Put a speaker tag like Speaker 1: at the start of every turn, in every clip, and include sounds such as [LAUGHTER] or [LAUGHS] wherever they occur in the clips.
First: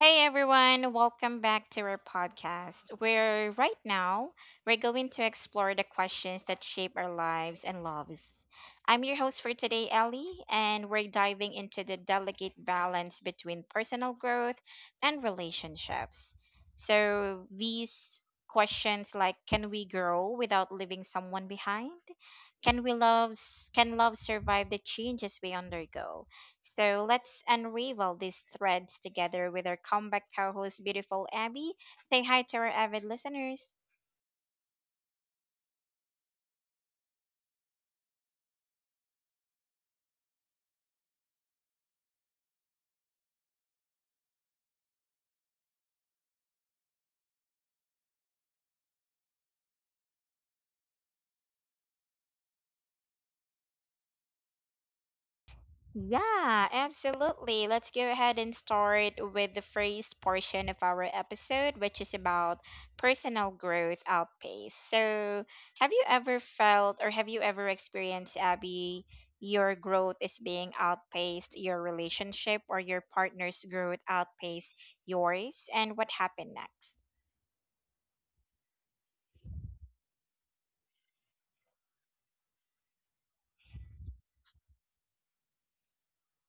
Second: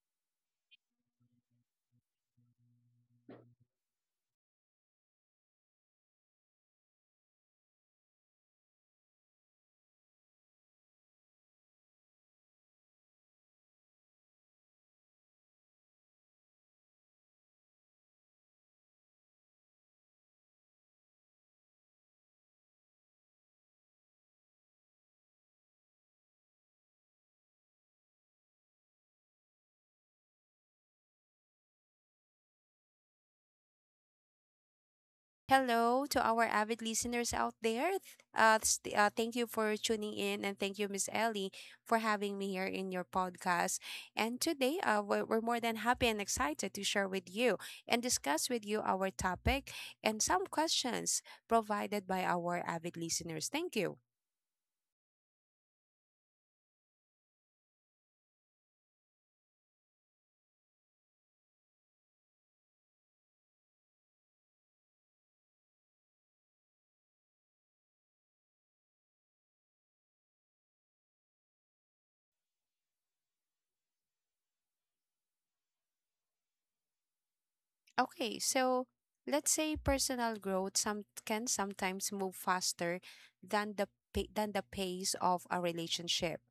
Speaker 1: Hey everyone, welcome back to our podcast, where right now we're going to explore the questions that shape our lives and loves. I'm your host for today, Ellie, and we're diving into the delicate balance between personal growth and relationships. So, these questions like, can we grow without leaving someone behind? Can we can love survive the changes we undergo? So let's unravel these threads together with our comeback co-host, beautiful Abby. Say hi to our avid listeners.
Speaker 2: Hello to our avid listeners out there. Thank you for tuning in, and thank you, Miss Ellie, for having me here in your podcast. And today, we're more than happy and excited to share with you and discuss with you our topic and some questions provided by our avid listeners. Thank you.
Speaker 1: Yeah, absolutely. Let's go ahead and start with the first portion of our episode, which is about personal growth outpace. So, have you ever felt, or have you ever experienced, Abby, your growth is being outpaced your relationship, or your partner's growth outpaced yours? And what happened next?
Speaker 2: Okay, so let's say personal growth sometimes move faster than than the pace of a relationship.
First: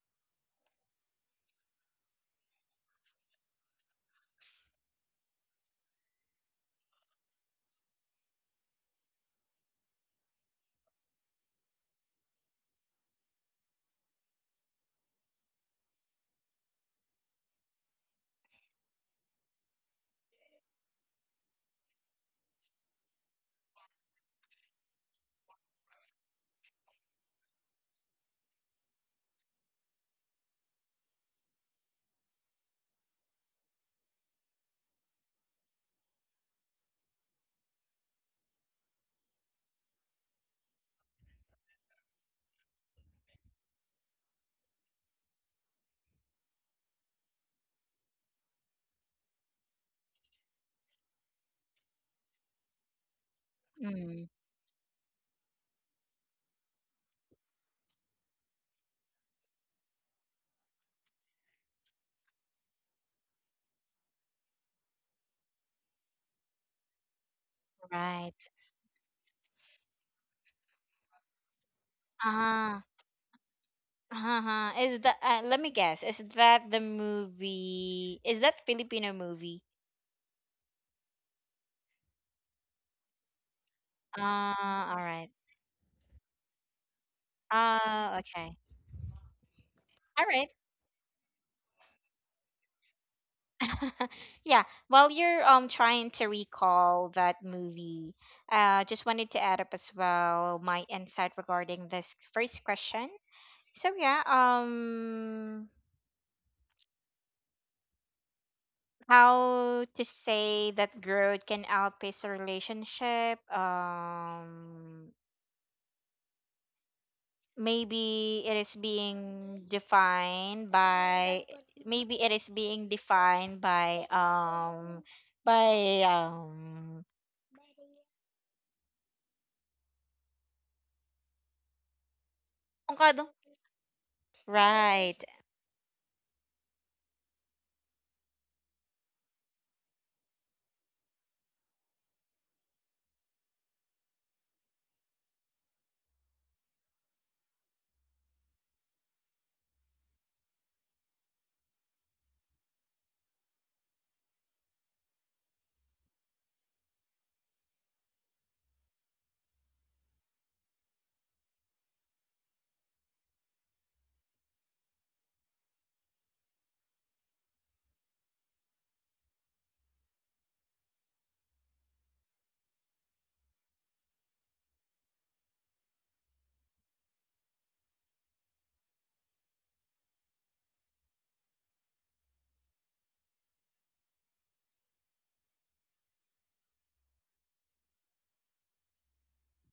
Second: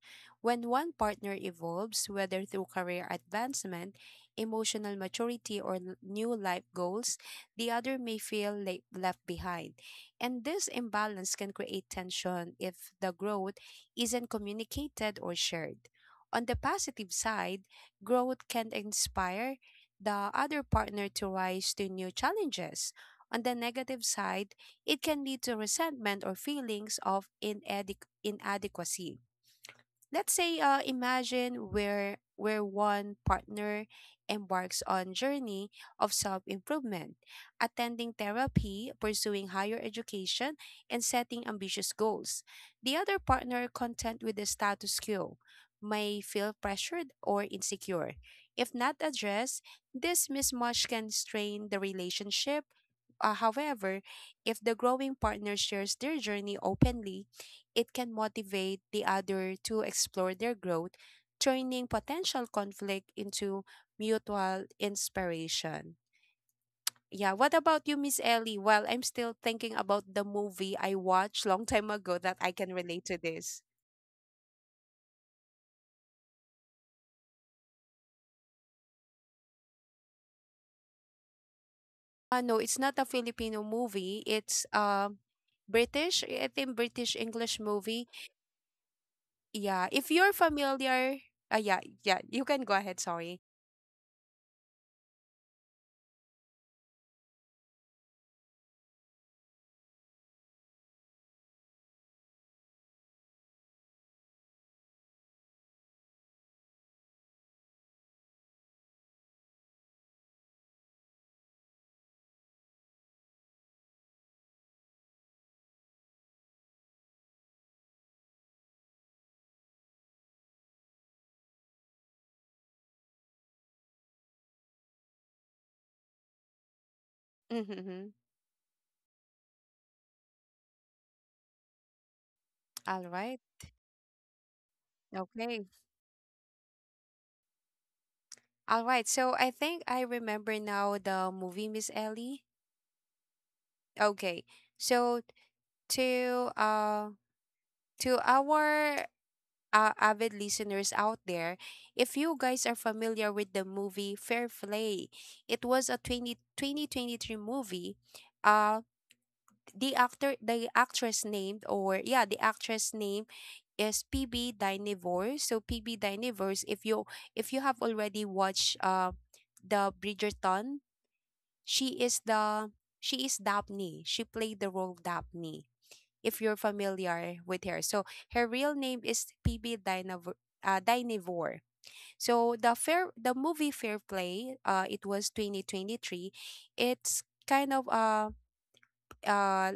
Speaker 2: When one partner evolves, whether through career advancement, emotional maturity, or new life goals, the other may feel left behind. And this imbalance can create tension if the growth isn't communicated or shared. On the positive side, growth can inspire the other partner to rise to new challenges. On the negative side, it can lead to resentment or feelings of inadequacy. Let's say, imagine where one partner embarks on journey of self-improvement, attending therapy, pursuing higher education, and setting ambitious goals. The other partner, content with the status quo, may feel pressured or insecure. If not addressed, this mismatch can strain the relationship. However,
Speaker 1: Mm,
Speaker 2: if the growing partner shares their journey openly, it can motivate the other to explore their growth, turning potential conflict into mutual inspiration. Yeah, what about you, Miss
Speaker 1: right.
Speaker 2: Ellie? Well, I'm still thinking about the movie I watched long time ago that I can
Speaker 1: Ah,
Speaker 2: relate to this.
Speaker 1: uh-huh. Is that, let me guess, is that the movie? Is that Filipino movie?
Speaker 2: No, it's not a Filipino movie. It's
Speaker 1: Ah, all
Speaker 2: um
Speaker 1: right.
Speaker 2: British, I think British English movie.
Speaker 1: Ah, okay.
Speaker 2: Yeah, if
Speaker 1: All
Speaker 2: you're
Speaker 1: right.
Speaker 2: familiar, yeah, you can go ahead. Sorry.
Speaker 1: [LAUGHS] Yeah, while you're trying to recall that movie, just wanted to add up as well my insight regarding this first question. So yeah, how to say that growth can outpace a relationship? Maybe it is being defined by maybe it is being defined by um by
Speaker 2: Mm-hmm, mm-hmm. Uh,
Speaker 1: avocado, right.
Speaker 2: okay. All right. So I think I remember now the movie, Miss Ellie. Okay. So, to uh to our avid listeners out there, if you guys are familiar with the movie Fair Play, it was a 20 2023 movie. Uh the actress named, or yeah, the actress name is PB Dynevor. So PB Dynevors, if you have already watched the Bridgerton, She is the she is Daphne. She played the role Daphne. If you're familiar with her, so her real name is Dynevor. So the movie Fair Play, it was 2023. It's kind of uh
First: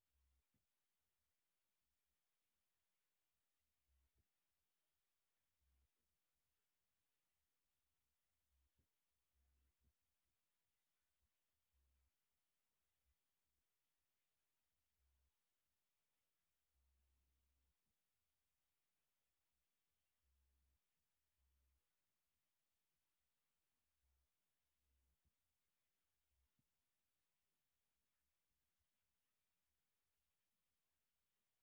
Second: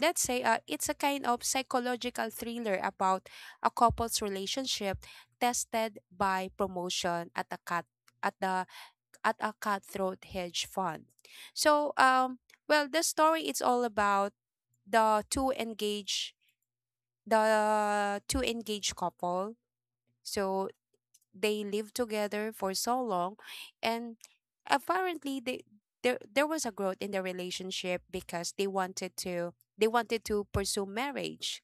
Speaker 2: let's say, it's a kind of psychological thriller about a couple's relationship tested by promotion at a cut at the at a cutthroat hedge fund. So, well, the story is all about the two engaged the two engaged couple. So they lived together for so long, and apparently they there there was a growth in the relationship because they wanted to pursue marriage.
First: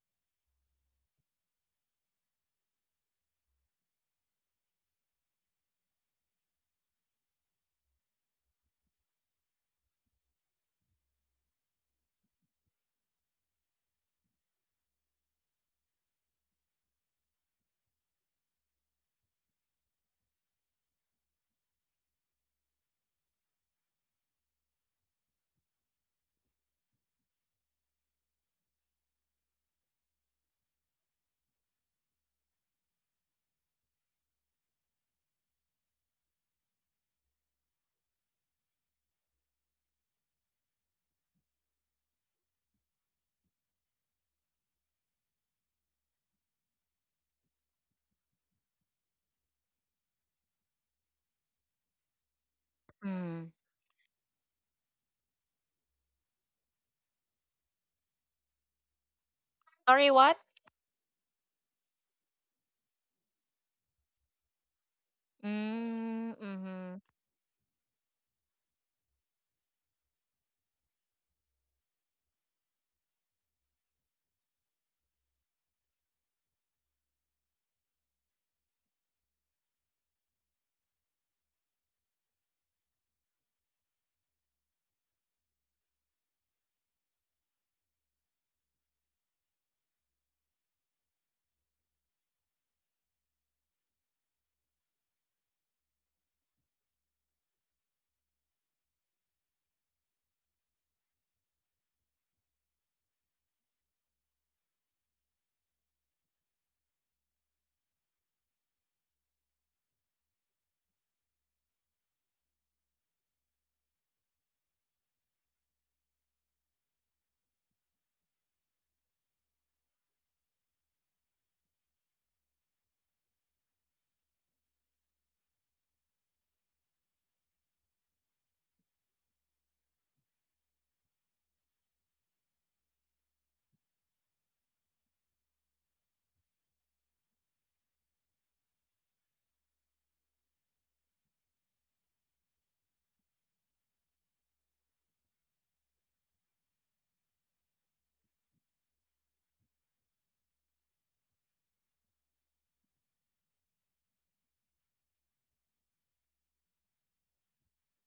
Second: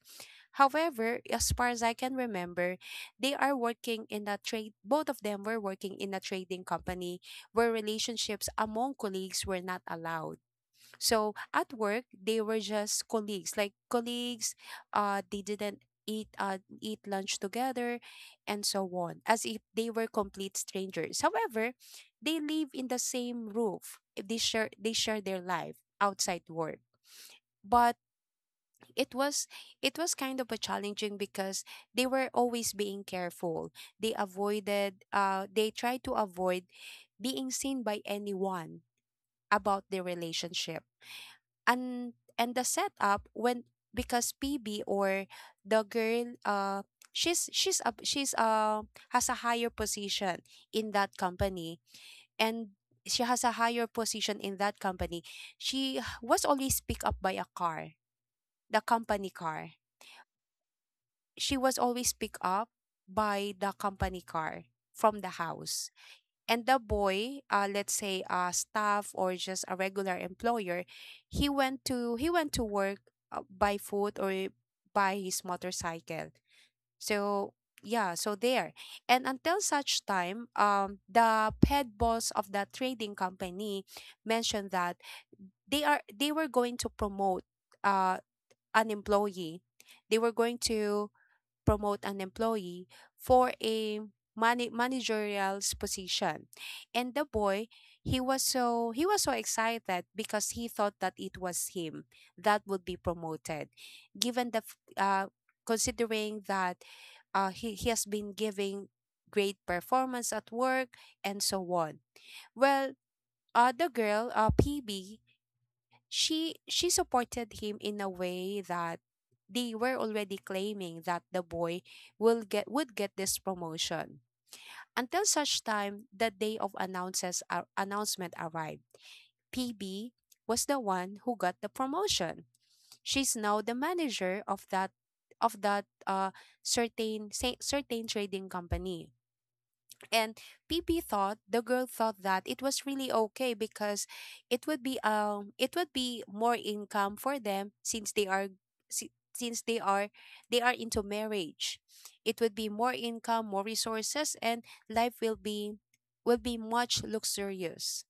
Speaker 2: However, as far as I can remember, they are working in a trade both of them were working in a trading company where relationships among colleagues were not allowed. So at work, they were just colleagues, like colleagues. They didn't eat lunch together and so on, as if they were complete strangers. However, they live in the same roof. They share their life outside work, but it was kind of a challenging because they were always being careful. They tried to avoid being seen by anyone about their relationship. and and the setup, when because PB, or the girl, she's a she's has a higher position in that company. And she has a
Speaker 1: Mm.
Speaker 2: higher position in that company She was always picked up by a car, the company car.
Speaker 1: Sorry, what?
Speaker 2: She was always picked up by the company car From the house,
Speaker 1: Mm,
Speaker 2: and the
Speaker 1: mhm,
Speaker 2: boy, let's say a staff or just a regular employer, he went to work by foot or by his motorcycle. So, yeah. So there, and until such time, the head boss of the trading company mentioned that they were going to promote uh an employee they were going to promote an employee for a managerial position. And the boy, he was so excited because he thought that it was him that would be promoted. Given considering that he has been giving great performance at work and so on. Well, the girl, PB, she supported him in a way that they were already claiming that the boy will get would get this promotion, until such time the day of announcement arrived. PB was the one who got the promotion. She's now the manager of that certain certain trading company. And P P thought the girl thought that it was really okay because it would be, it would be more income for them, since they are, si- since they are they are into marriage. It would be more income, more resources, and life will be much luxurious.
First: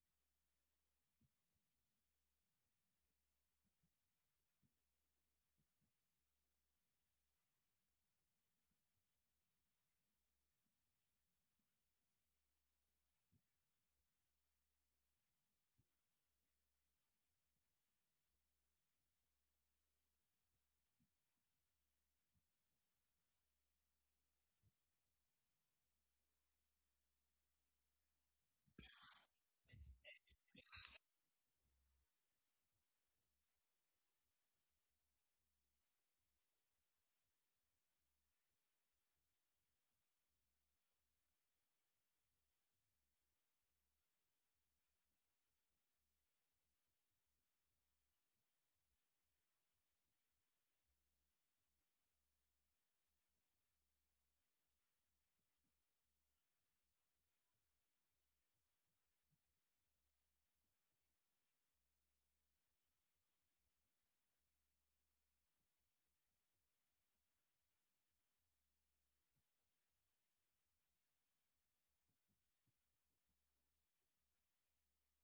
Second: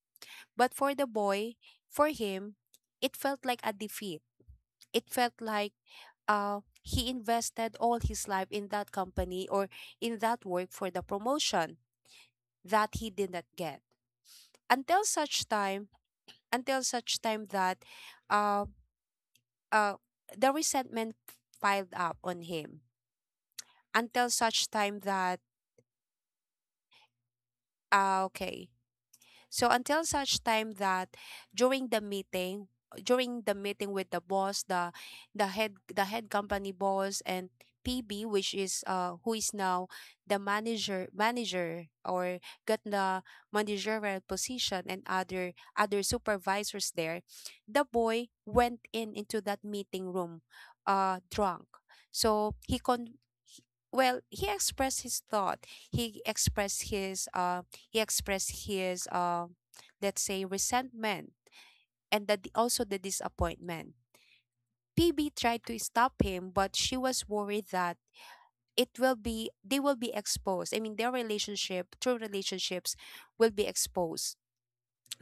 Speaker 2: But for the boy, for him, it felt like a defeat. It felt like uh he invested all his life in that company, or in that work, for the promotion that he did not get. until such time until such time that, uh, uh, the resentment piled up on him. Until such time that Okay. So until such time that, during the meeting, with the boss, the head company boss, and PB, which is, who is now the manager, or got the managerial position, and other supervisors there, the boy went in into that meeting room drunk. So he con well, he expressed his thought. He expressed his um he expressed his, let's say, resentment, and that also the disappointment. PB tried to stop him, but she was worried that it will be they will be exposed. I mean, their relationship, true relationships, will be exposed.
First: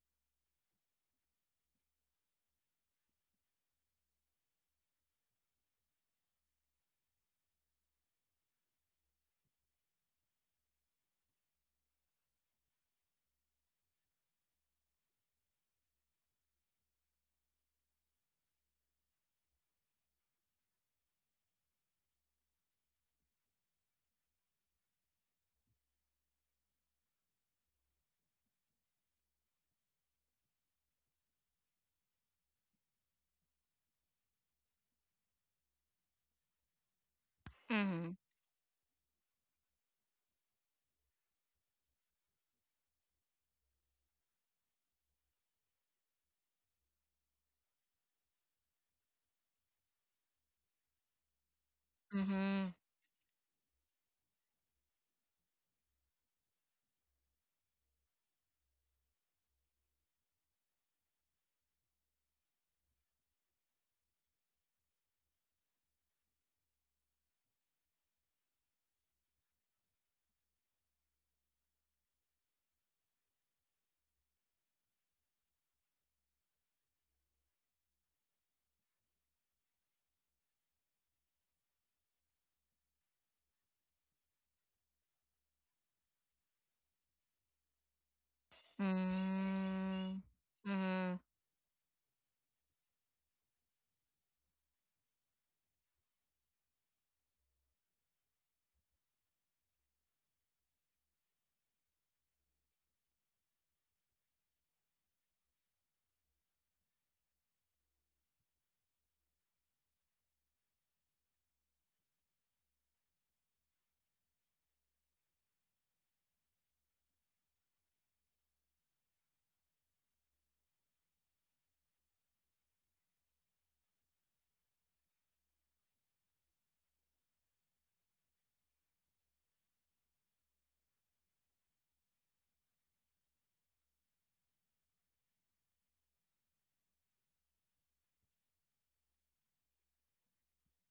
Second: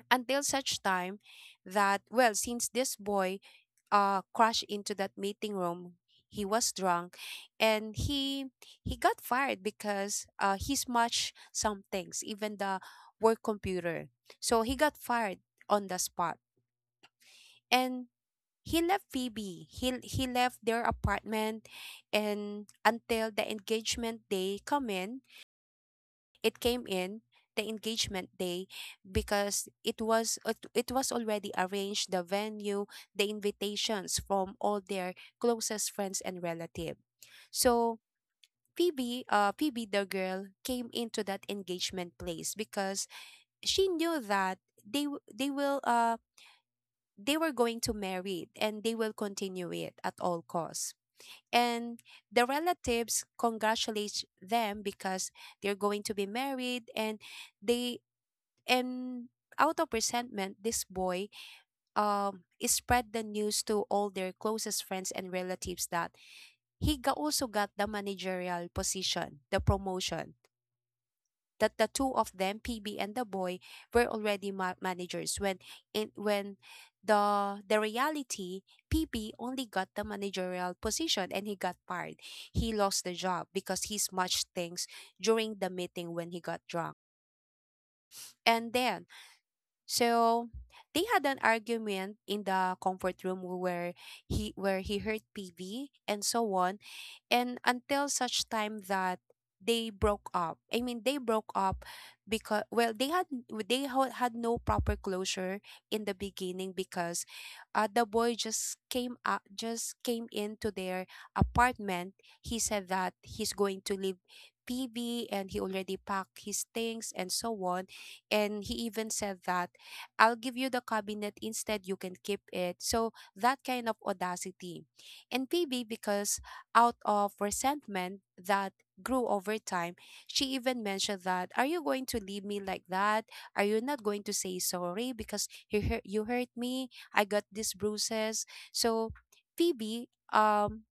Speaker 2: Until such time that, well, since this boy crashed into that meeting room. He was drunk, and he got fired because he smashed some things, even the work computer. So he got fired on the spot. And he left Phoebe. He left their apartment, and until the engagement day come in it came in, the engagement day, because it was already arranged, the venue, the invitations, from all their closest friends and relative. So
Speaker 1: mhm,
Speaker 2: Phoebe, Phoebe the girl came into that engagement place because she knew that they will, they were going to marry, and they will continue it at all costs. And the
Speaker 1: mhm,
Speaker 2: relatives congratulate them because they're going to be married. And they and out of resentment, this boy spread the news to all their closest friends and relatives that he also got the managerial position, the promotion. That the two of them, PB and the boy, were already managers, when in when the reality PB only got the managerial position and he got fired. He lost the job because he smudged things during the meeting when he got drunk. And then,
Speaker 1: mm,
Speaker 2: so they
Speaker 1: mhm,
Speaker 2: had an argument in the comfort room, where he heard TV and so on. And until such time that they broke up. I mean, they broke up because, well, they had, had no proper closure in the beginning, because the boy just just came into their apartment. He said that he's going to leave PB, and he already packed his things and so on. And he even said that, I'll give you the cabinet instead, you can keep it. So that kind of audacity. And PB, because out of resentment that grew over time, she even mentioned that, Are you going to leave me like that? Are you not going to say sorry? Because you hurt me. I got these bruises. So, Phoebe,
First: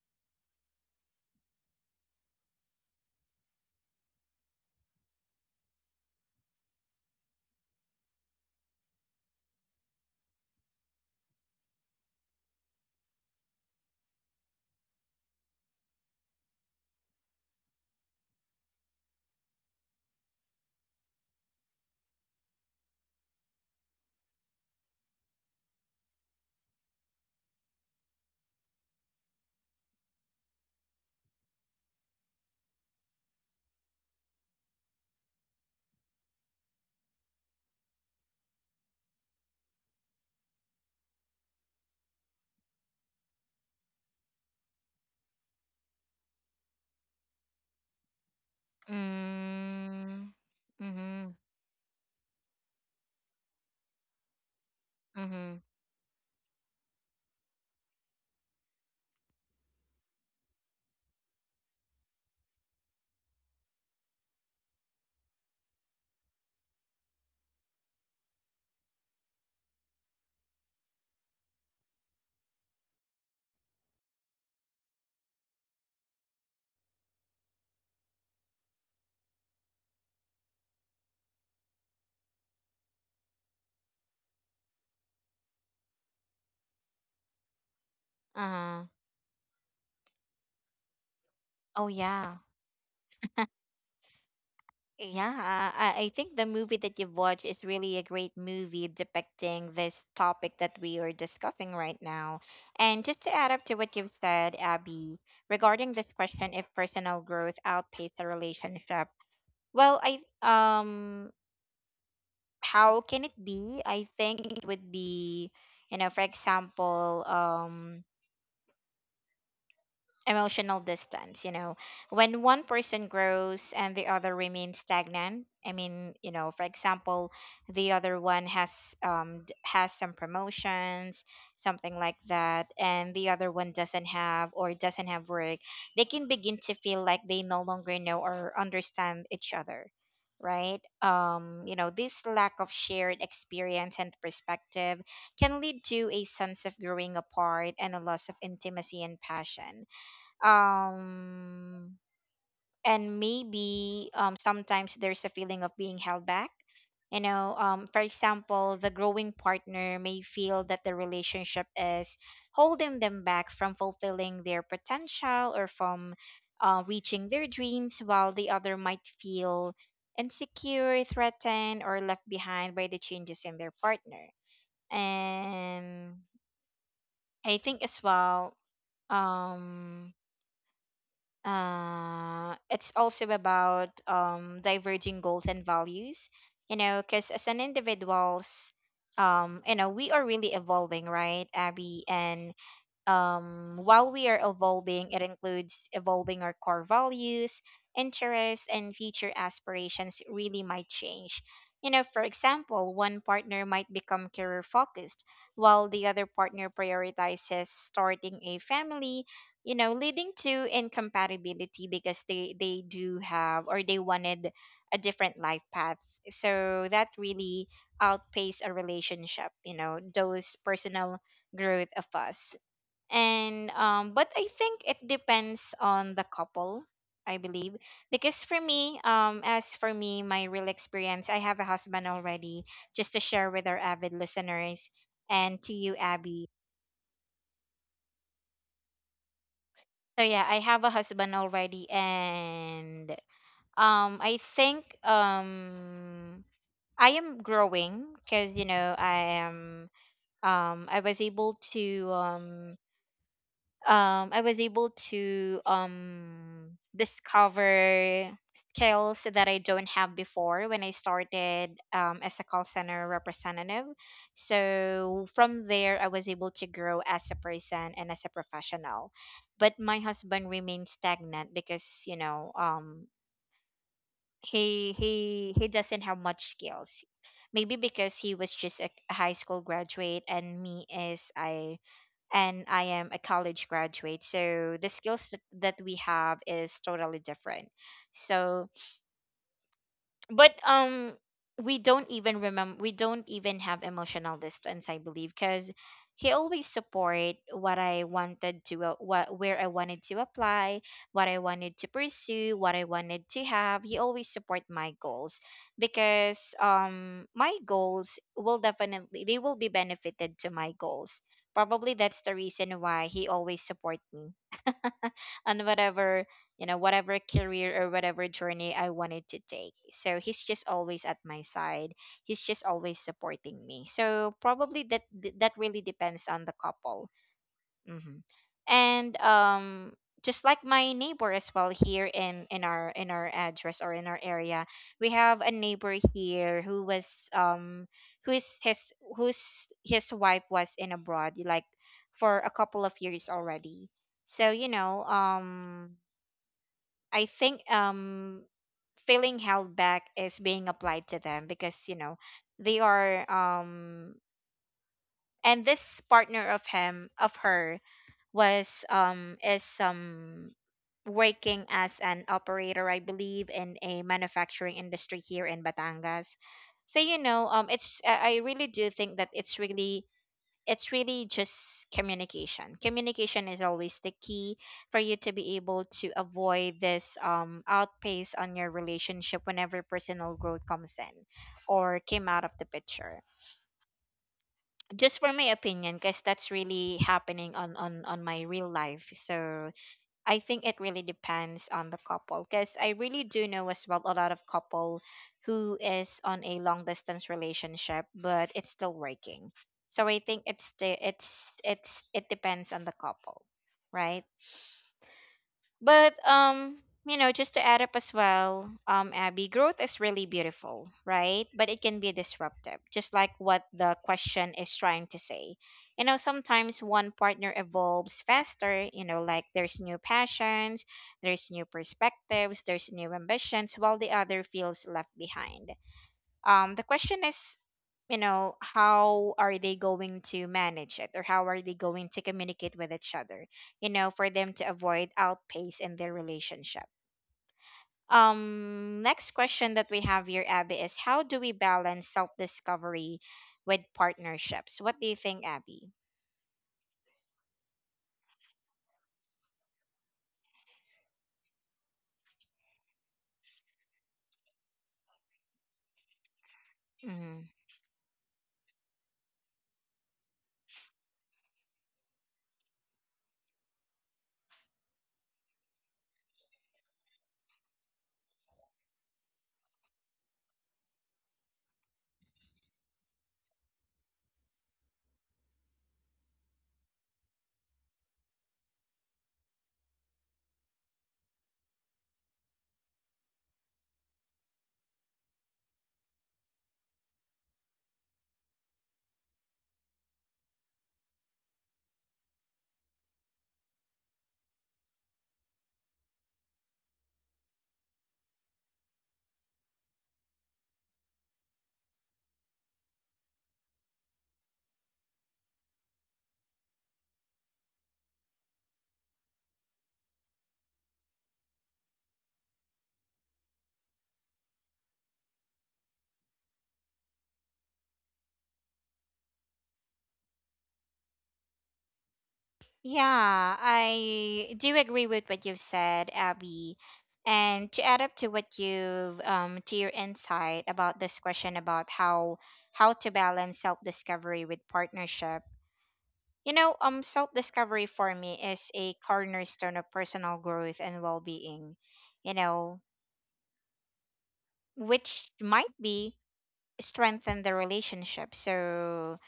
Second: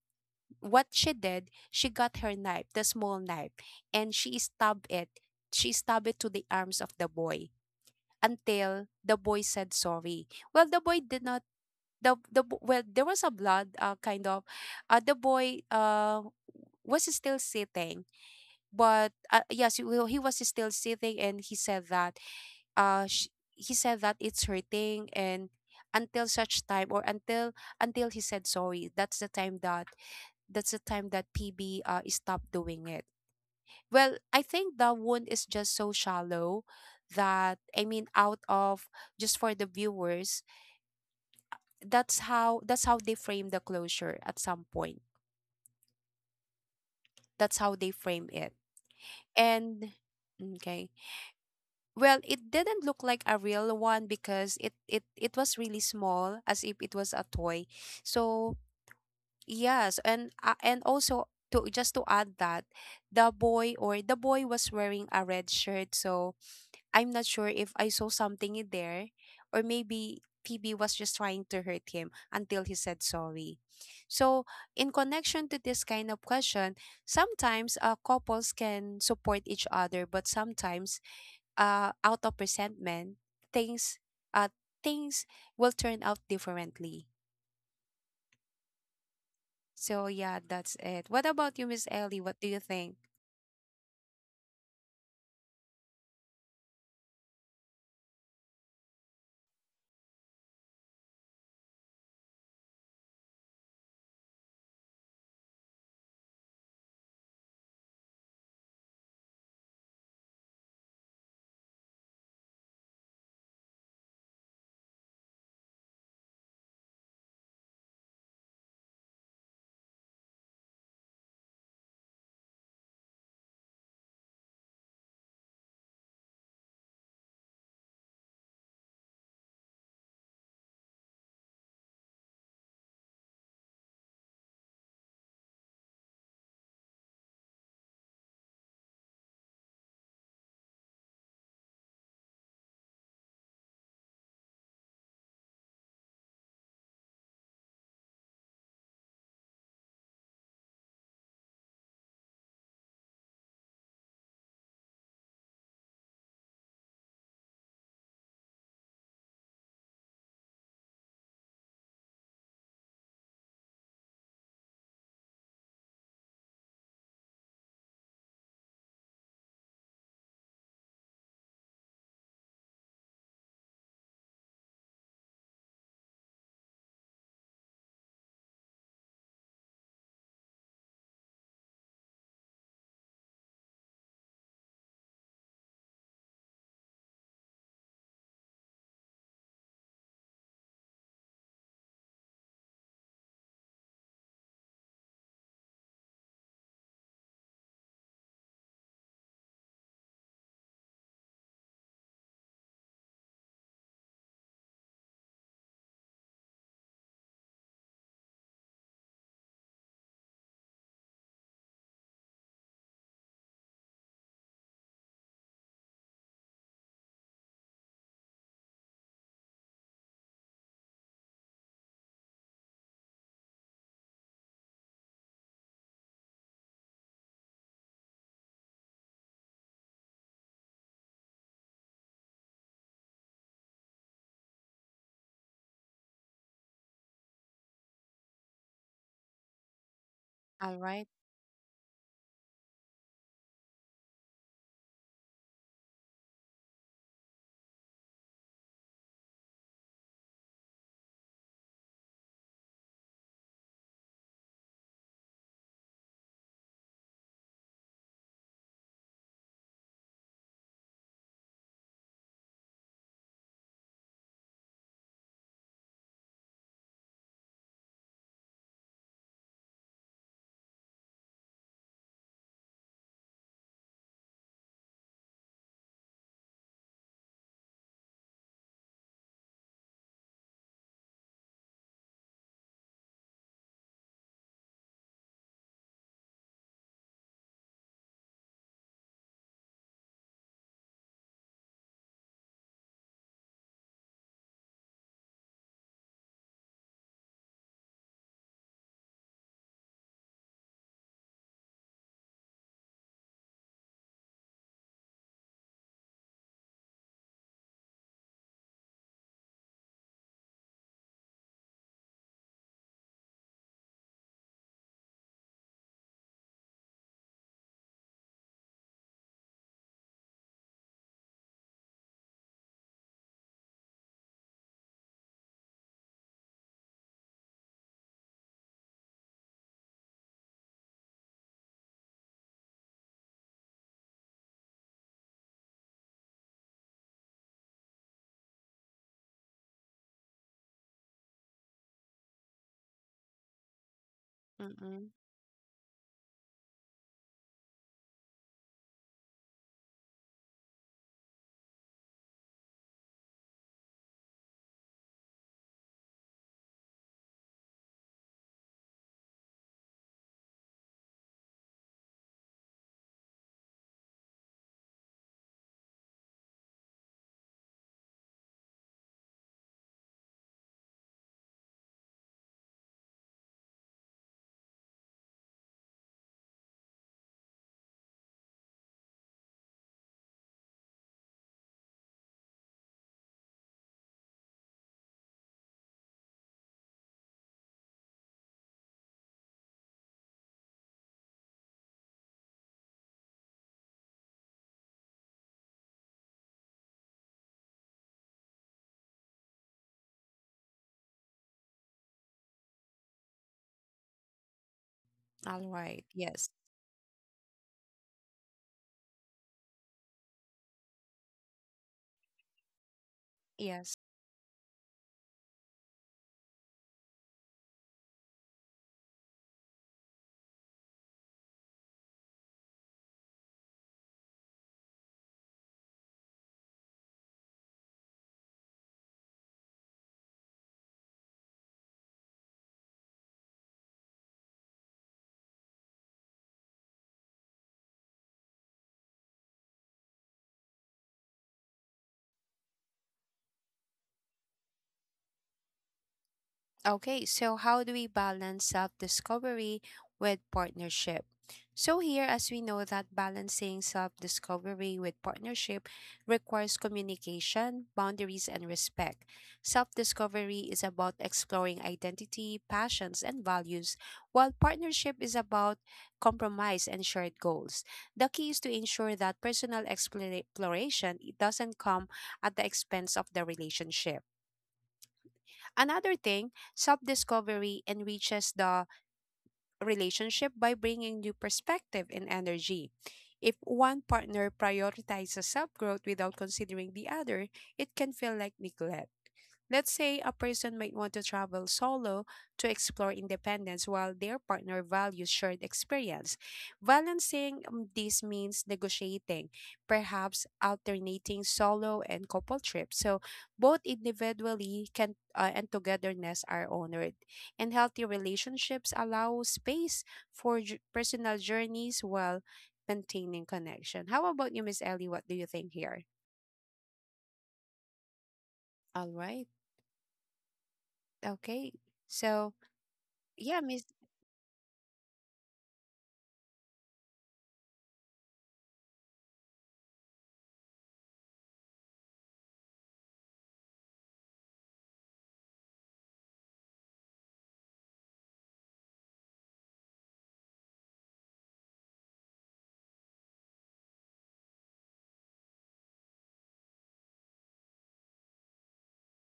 Speaker 2: what she did, she got her knife, the small knife, and she stabbed it. She stabbed it to the arms of the boy until the boy said sorry. Well, the boy did not, well, there was a blood, kind of, the boy, was still sitting, but yes, he was still sitting, and he said that, uh sh- he said that it's hurting, and until such time, or until he said sorry, that's the time that, PB stopped doing it. Well, I think the wound is just so shallow, that, I mean, out of, just for the viewers, that's how they frame the closure at some point, that's how they frame it. And
Speaker 1: mm,
Speaker 2: okay,
Speaker 1: mhm,
Speaker 2: well, it didn't look like a real one because it
Speaker 1: mhm,
Speaker 2: was really small, as if it was a toy. So, yes, and also to just to add that the boy was wearing a red shirt, so I'm not sure if I saw something in there, or maybe Phoebe was just trying to hurt him until he said sorry. So, in connection to this kind of question, sometimes couples can support each other, but sometimes out of resentment, things uh, things will turn out differently.
Speaker 1: uh-huh.
Speaker 2: So, yeah, that's it. What about you,
Speaker 1: Oh
Speaker 2: Miss Ellie?
Speaker 1: yeah.
Speaker 2: What do you think?
Speaker 1: Yeah, I think the movie that you've watched is really a great movie depicting this topic that we are discussing right now. And just to add up to what you've said, Abby, regarding this question, if personal growth outpaced a relationship, well, I, how can it be? I think it would be, you know, for example, emotional distance. You know, when one person grows and the other remains stagnant, I mean, you know, for example, the other one has some promotions, something like that, and the other one doesn't have, or doesn't have work. They can begin to feel like they no longer know or understand each other, right? You know, this lack of shared experience and perspective can lead to a sense of growing apart and a loss of intimacy and passion. um and maybe sometimes there's a feeling of being held back, for example, the growing partner may feel that the relationship is holding them back from fulfilling their potential, or from reaching their dreams, while the other might feel insecure, threatened, or left behind by the changes in their partner. And I think as well, um it's also about, diverging goals and values. Because as an individuals, we are really evolving, right, Abby? And while we are evolving, it includes evolving our core values, interests, and future aspirations really might change. For example, one partner might become career focused, while the other partner prioritizes starting a family, leading to incompatibility, because they do have, or they wanted a different life path. So that really outpaces a relationship, you know, those personal growth of us. And but I think it depends on the couple, I believe. Because for me, my real experience, I have a husband already, just to share with our avid listeners and to you, Abby. So yeah, I
Speaker 2: All
Speaker 1: have a
Speaker 2: right.
Speaker 1: husband already. And I think, I am growing, because you know, um i was able to um I was able to discover skills that I don't have before when I started, as a call center representative. So from there, I was able to grow as a person and as a professional. But my husband remained stagnant, because he doesn't have much skills, maybe because he was just a high school graduate, and me is I, and I am a college graduate, so the skills that we have is totally different. So but we don't even have emotional distance, I believe, because he always support what I wanted to, what where I wanted to apply, what I wanted to pursue, what I wanted to have. He always support my goals, because my goals will definitely, they will be benefited to my goals. Probably that's the reason why he always support me on whatever, career, or whatever journey I wanted to take. So he's just always at my side, he's just always supporting me. So probably that really depends on the couple. Hmm. And just like my neighbor as well, here in our address, or in our area, we have a neighbor here um who's his whose his wife was in abroad, like, for a couple of years already. So
Speaker 2: Mm-mm.
Speaker 1: I think, feeling held back is being applied to them, because they are and this partner of him of her was, is working as an operator, I believe, in a manufacturing industry here in Batangas. So it's I really do think that it's really just communication. Communication is always the key for you to be able to avoid this outpace on your relationship whenever personal growth comes in, or came out of the picture. Just for my opinion, because that's really happening on my real life. So I think it really depends on the couple, because I really do know as well a lot of couple who is on a long distance relationship, but it's still working. So I think it's the, it depends on the couple, right?
Speaker 2: All right.
Speaker 1: But
Speaker 2: Yes.
Speaker 1: just to add up as well, Abby, growth is really beautiful, right? But it can be disruptive, just like what the
Speaker 2: Yes.
Speaker 1: question is trying to say. You know, sometimes one partner evolves faster, like, there's new passions, there's new perspectives, there's new ambitions, while the other feels left behind. The question is, how are they going to manage it, or how are they going to communicate with each other, for them to avoid outpace in their relationship. Next question that we have here, Abby, is how do we balance self-discovery with partnerships? What do you think, Abby?
Speaker 2: Okay, so how do we balance self discovery with partnership? So, here, as we know, that balancing self discovery with partnership requires
Speaker 1: Mm-hmm.
Speaker 2: communication, boundaries, and respect. Self discovery is about exploring identity, passions, and values, while partnership is about compromise and shared goals. The key is to ensure that personal exploration it doesn't come at the expense of the relationship. Another thing, self discovery enriches the relationship by bringing new perspective and energy. If one partner prioritizes self growth without considering the other, it can feel like neglect. Let's say a person might want to travel solo to explore independence while their partner values shared experience. Balancing this means negotiating, perhaps alternating solo and couple trips. So both individually can and togetherness are honored. And healthy relationships allow space for personal journeys while maintaining connection. How about you, Miss Ellie? What do you think here? All right. Okay. So, yeah,
Speaker 1: Yeah,
Speaker 2: Miss.
Speaker 1: I do agree with what you've said, Abby. And to add up to what you've to your insight about this question, about how to balance self-discovery with partnership. Self-discovery for me is a cornerstone of personal growth and well-being, you know, which might be strengthen the relationship. So,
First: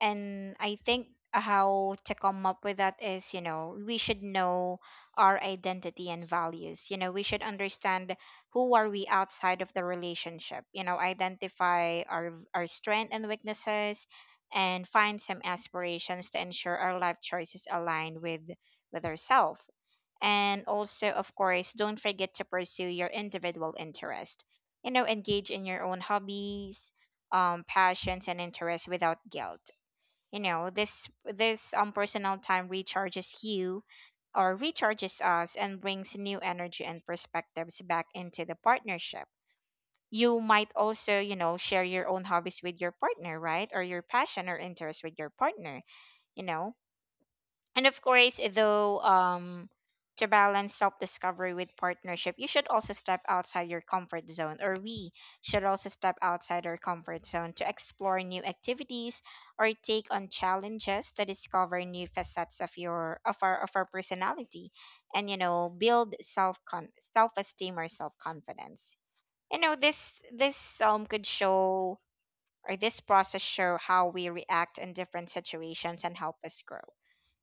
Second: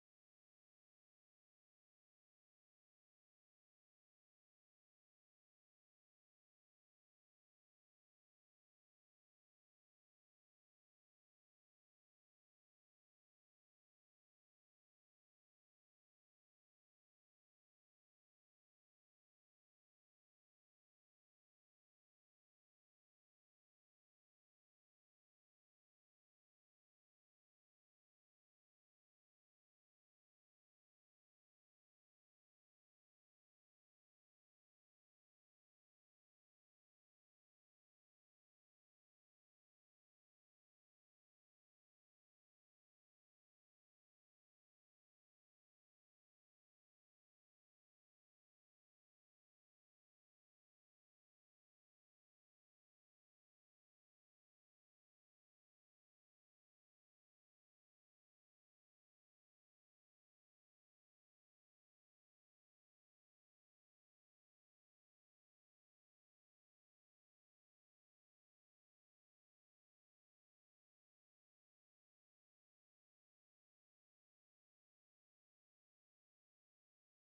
Speaker 1: and I think, how to come up with that is, we should know our identity and values. We should understand who are we outside of the relationship, identify our strength and weaknesses, and find some aspirations to ensure our life choices align with, ourselves. And also, of course, don't forget to pursue your individual interest. Engage in your own hobbies, passions, and interests without guilt. This personal time recharges you, or recharges us, and brings new energy and perspectives back into the partnership. You might also, share your own hobbies with your partner, right? Or your passion or interest with your partner. you know and of course, though, to balance self discovery with partnership, you should also step outside your comfort zone, or we should also step outside our comfort zone, to explore new activities, or take on challenges to discover new facets of your, of our personality, and build self esteem, or self confidence. This could show, or this process show how we react in different situations, and help us grow,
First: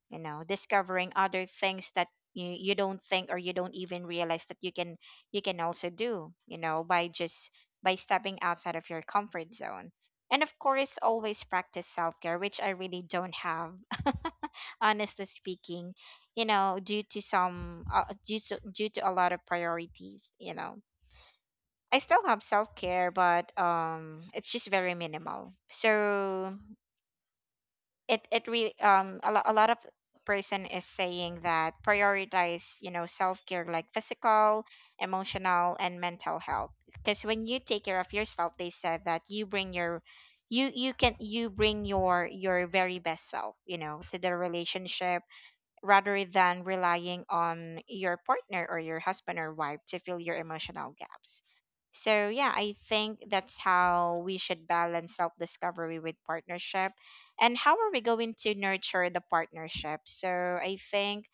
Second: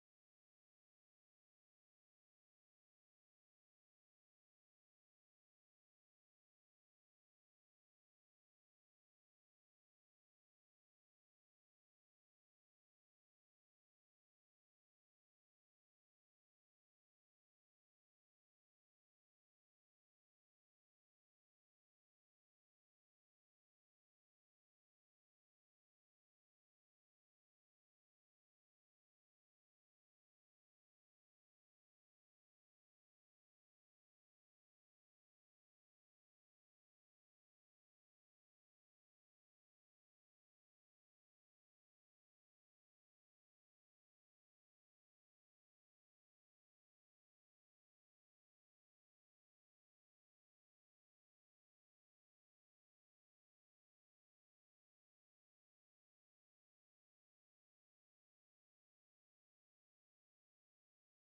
Speaker 1: discovering other things that you don't think, or you don't even realize that you can also do, by just by stepping outside of your comfort zone. And of course, always practice self-care, which I really don't have, [LAUGHS] honestly speaking. You know, due to some, due to due to a lot of priorities, I still have self-care, but it's just very minimal. So it really, a lot of person is saying that prioritize, self-care, like physical, emotional, and mental health, because when you take care of yourself, they said that you bring your you you can you bring your very best self, you know, to the relationship, rather than relying on your partner, or your husband or wife, to fill your emotional gaps. So yeah, I think that's how we should balance self discovery with partnership. And how are we going to nurture the partnership? So, I think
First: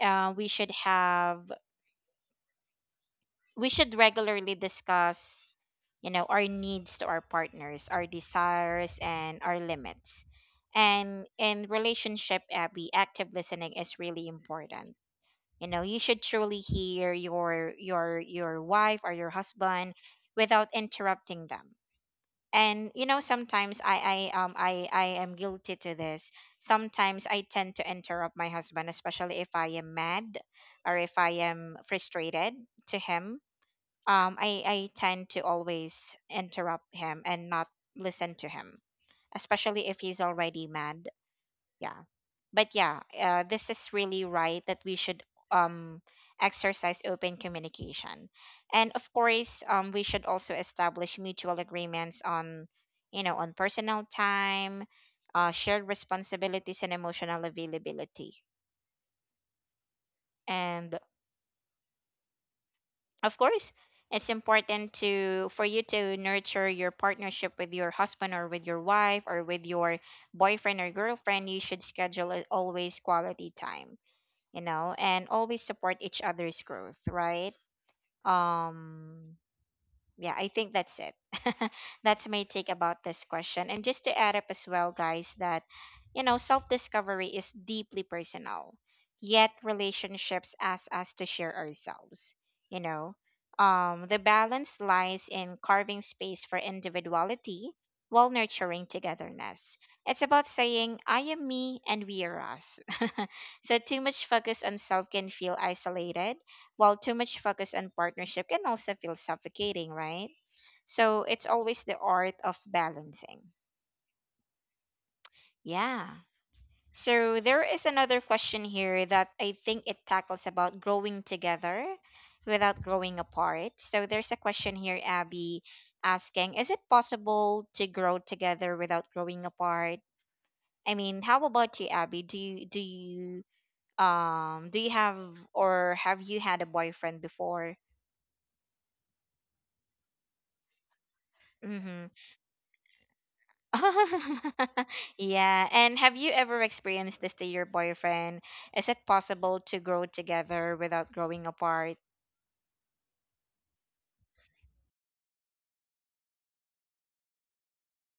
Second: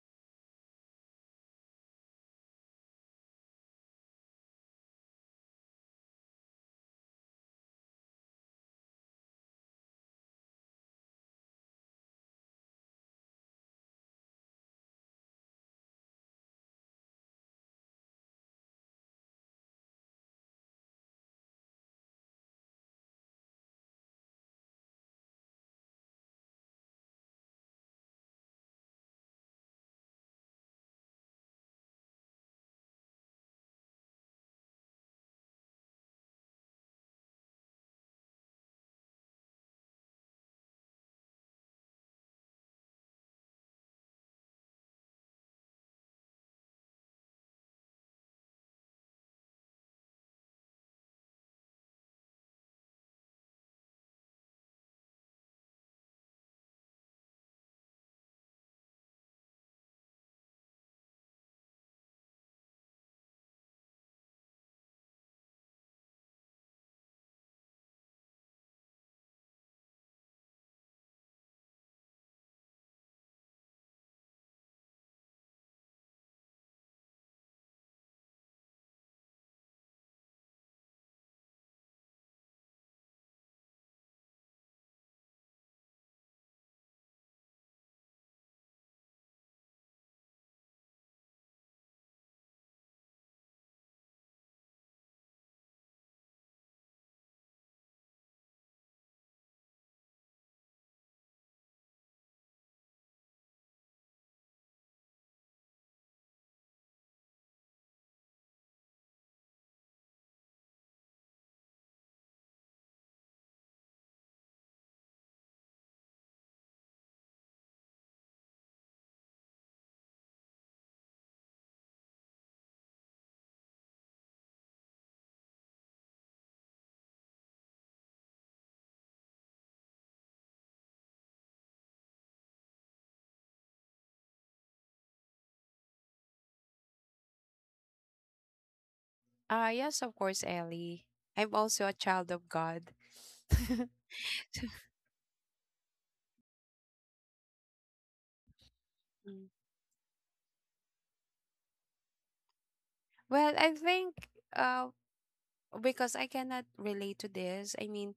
Speaker 1: we should have, we should regularly discuss, you know, our needs to our partners, our desires, and our limits. And in relationship, Abby, active listening is really important. You know, you should truly hear your your wife or your husband without interrupting them. And you know sometimes I am guilty to this. Sometimes I tend to interrupt my husband, especially if I am mad or if I am frustrated to him. I tend to always interrupt him and not listen to him, especially if he's already mad. Yeah. But yeah, this is really right that we should um exercise open communication. And of course, we should also establish mutual agreements on, you know, on personal time, shared responsibilities and emotional availability. And of course, it's important to, for you to nurture your partnership with your husband or with your wife or with your boyfriend or girlfriend. You should schedule always quality time, you know, and always support each other's growth, right? Um, yeah, I think that's it. [LAUGHS] That's my take about this question. And just to add up as well, guys, that, you know, self discovery is deeply personal, yet relationships ask us to share ourselves, you know. The balance lies in carving space for individuality while nurturing togetherness. It's about saying, I am me and we are us. [LAUGHS] So, too much focus on self can feel isolated, while too much focus on partnership can also feel suffocating, right? So it's always the art of balancing. Yeah. So there is another question here that I think it tackles about growing together without growing apart. So there's a question here, Abby, asking, is it possible to grow together without growing apart? I mean, how about you, Abby? Do you, do you have or have you had a boyfriend before?
Speaker 2: Yes, of course, Ellie. I'm also a
Speaker 1: Mm-hmm.
Speaker 2: child of God. [LAUGHS]
Speaker 1: [LAUGHS] Yeah. And have you ever experienced this to your boyfriend? Is it
Speaker 2: Mm.
Speaker 1: possible to grow together without growing apart?
Speaker 2: Well, I think uh because I cannot relate to this. I mean,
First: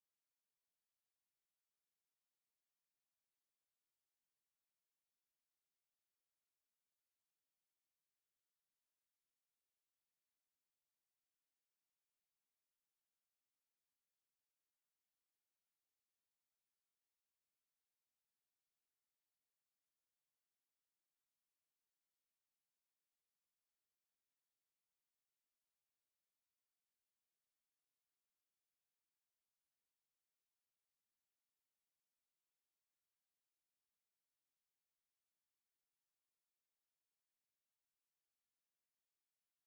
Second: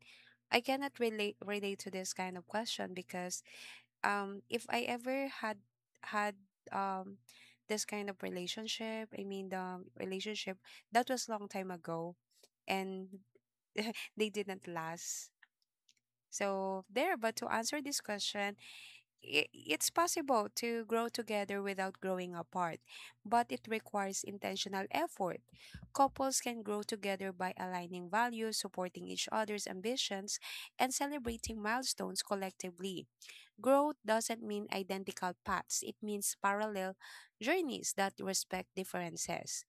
Speaker 2: I cannot relate to this kind of question because if I ever had um this kind of relationship, I mean the relationship that was long time ago and they didn't last. So there, but to answer this question, it's possible to grow together without growing apart, but it requires intentional effort. Couples can grow together by aligning values, supporting each other's ambitions, and celebrating milestones collectively. Growth doesn't mean identical paths, it means parallel journeys that respect differences.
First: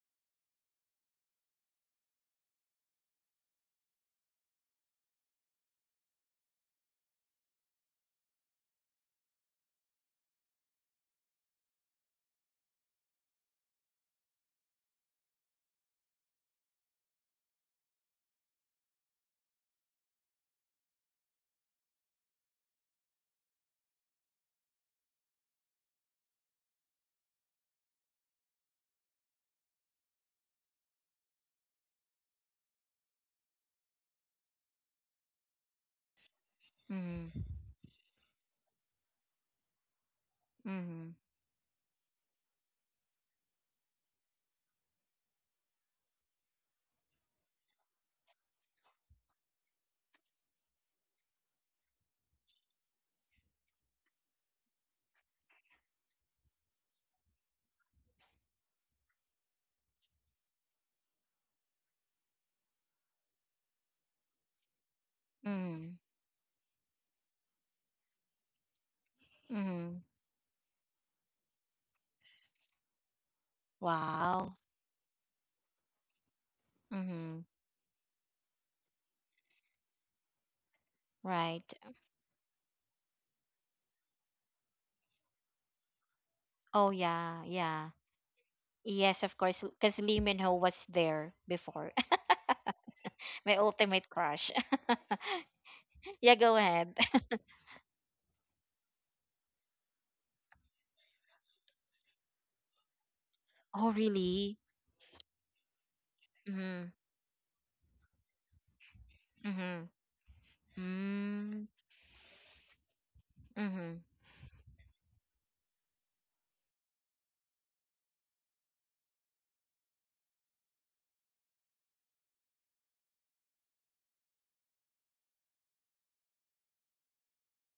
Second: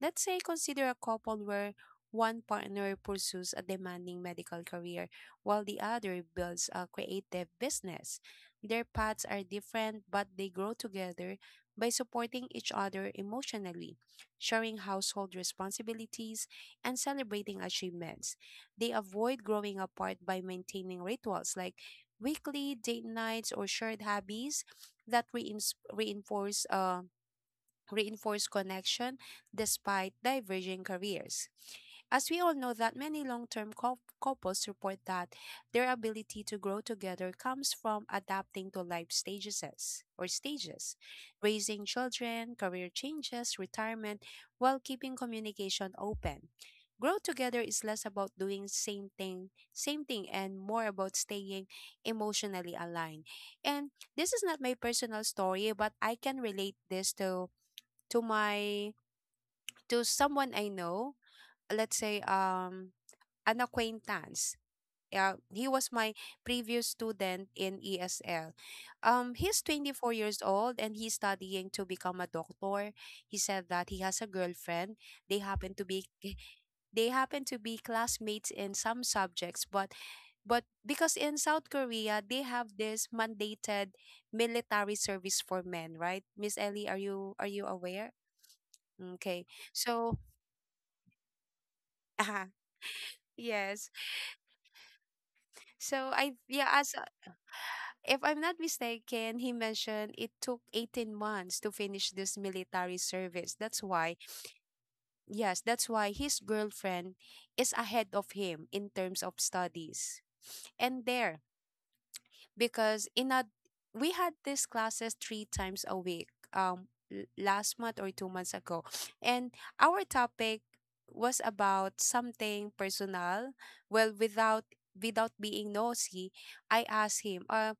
Speaker 2: Let's say consider a couple where one partner pursues a demanding medical career while the other builds a creative business. Their paths are different, but they grow together by supporting each other emotionally, sharing household responsibilities, and celebrating achievements. They avoid growing apart by maintaining rituals like weekly date nights or shared hobbies that reins reinforce reinforce connection despite diverging careers. As we all know that many long-term couples report that their ability to grow together
Speaker 1: Mm,
Speaker 2: comes from adapting to life stages or stages,
Speaker 1: mm,
Speaker 2: raising children, career changes, retirement, while keeping communication open. Grow together is less about doing same thing and more about staying emotionally aligned. And this is not my personal story, but I can relate this to my to someone I know, let's say an acquaintance. Yeah, he was
Speaker 1: mm,
Speaker 2: my previous student in ESL. He's
Speaker 1: mm.
Speaker 2: 24 years old and he's studying to become a doctor. He said that he has a
Speaker 1: Wow.
Speaker 2: girlfriend. They happen to be [LAUGHS] they happen
Speaker 1: Mm,
Speaker 2: to be classmates in some subjects, but because in South
Speaker 1: right.
Speaker 2: Korea they have this mandated military service for men, right? Miss Ellie,
Speaker 1: Oh yeah,
Speaker 2: are you
Speaker 1: yeah.
Speaker 2: aware?
Speaker 1: Yes, of
Speaker 2: Okay.
Speaker 1: course, because
Speaker 2: So
Speaker 1: Lee Min Ho was there before.
Speaker 2: [LAUGHS]
Speaker 1: [LAUGHS] My
Speaker 2: Yeah.
Speaker 1: ultimate crush. [LAUGHS]
Speaker 2: So I
Speaker 1: Yeah, go
Speaker 2: yeah, as
Speaker 1: ahead. [LAUGHS]
Speaker 2: if I'm not mistaken, he mentioned it took 18 months to finish this military service. That's
Speaker 1: Oh
Speaker 2: why,
Speaker 1: really?
Speaker 2: yes, that's why his
Speaker 1: Mm,
Speaker 2: girlfriend is ahead of him in terms of
Speaker 1: mm,
Speaker 2: studies. And there,
Speaker 1: mm,
Speaker 2: because in a
Speaker 1: mm,
Speaker 2: we had these classes three times a week, last month or 2 months ago. And our topic was about something personal. Well, without being nosy, I asked him, uh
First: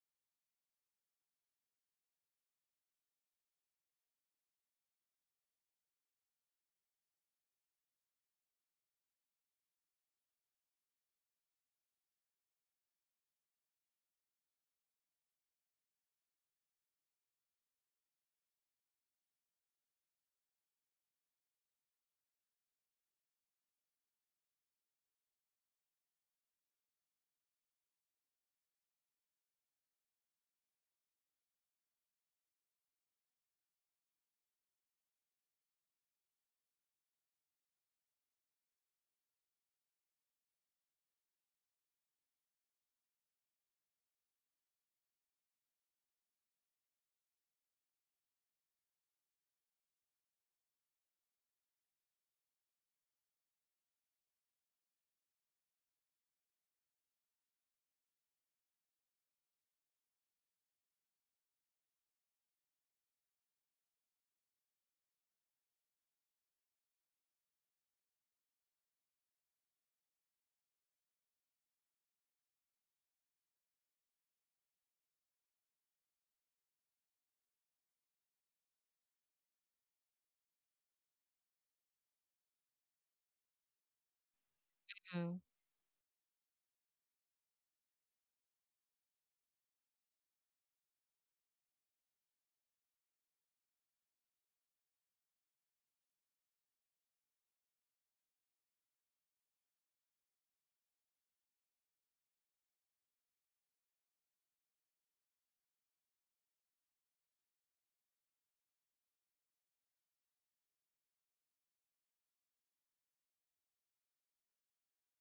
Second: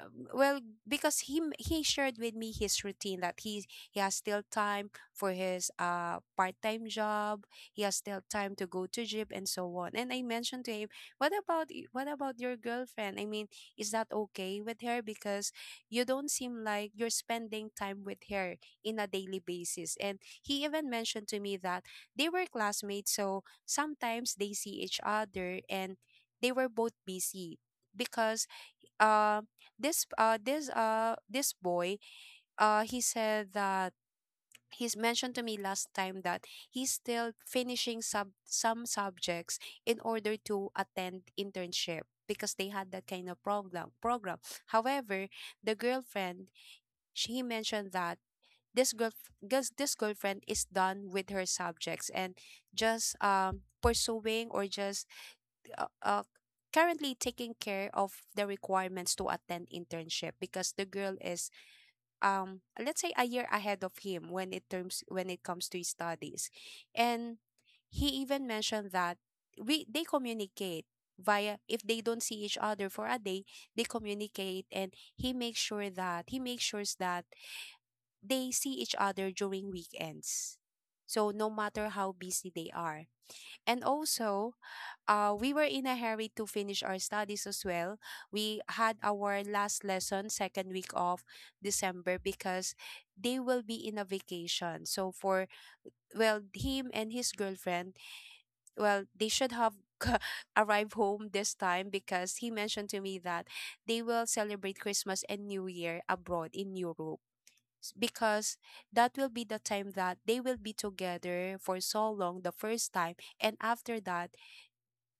Speaker 2: um, well because he he shared with me his routine that he has still time for his part-time job, he has still time to go to gym and so on. And I mentioned to him, what about what about your girlfriend? I mean, is that okay with her? Because you don't seem like you're spending time with her in a daily basis. And he even mentioned to me that they were classmates, so sometimes they see each other and they were both busy because uh, this boy, he said that he's mentioned to me last time that he's still finishing sub some subjects in order to attend internship because they had that kind of program. However, the girlfriend she mentioned that this girl this girlfriend is done with her subjects and just pursuing or just uh, uh, currently taking care of the requirements to attend internship because the girl is let's say a year ahead of him when it terms when it comes to his studies. And he even mentioned that we they communicate via, if they don't see each other for a day, they communicate. And he makes sure that they see each other during weekends, so no matter how busy they are. And also
Speaker 1: hmm.
Speaker 2: we were in a hurry to finish our studies as well. We had our last lesson second week of December because they will be in a vacation. So for well, him and his girlfriend, well, they should have [LAUGHS] arrived home this time because he mentioned to me that they will celebrate Christmas and New Year abroad in Europe. S- Because that will be the time that they will be together for so long the first time, and after that,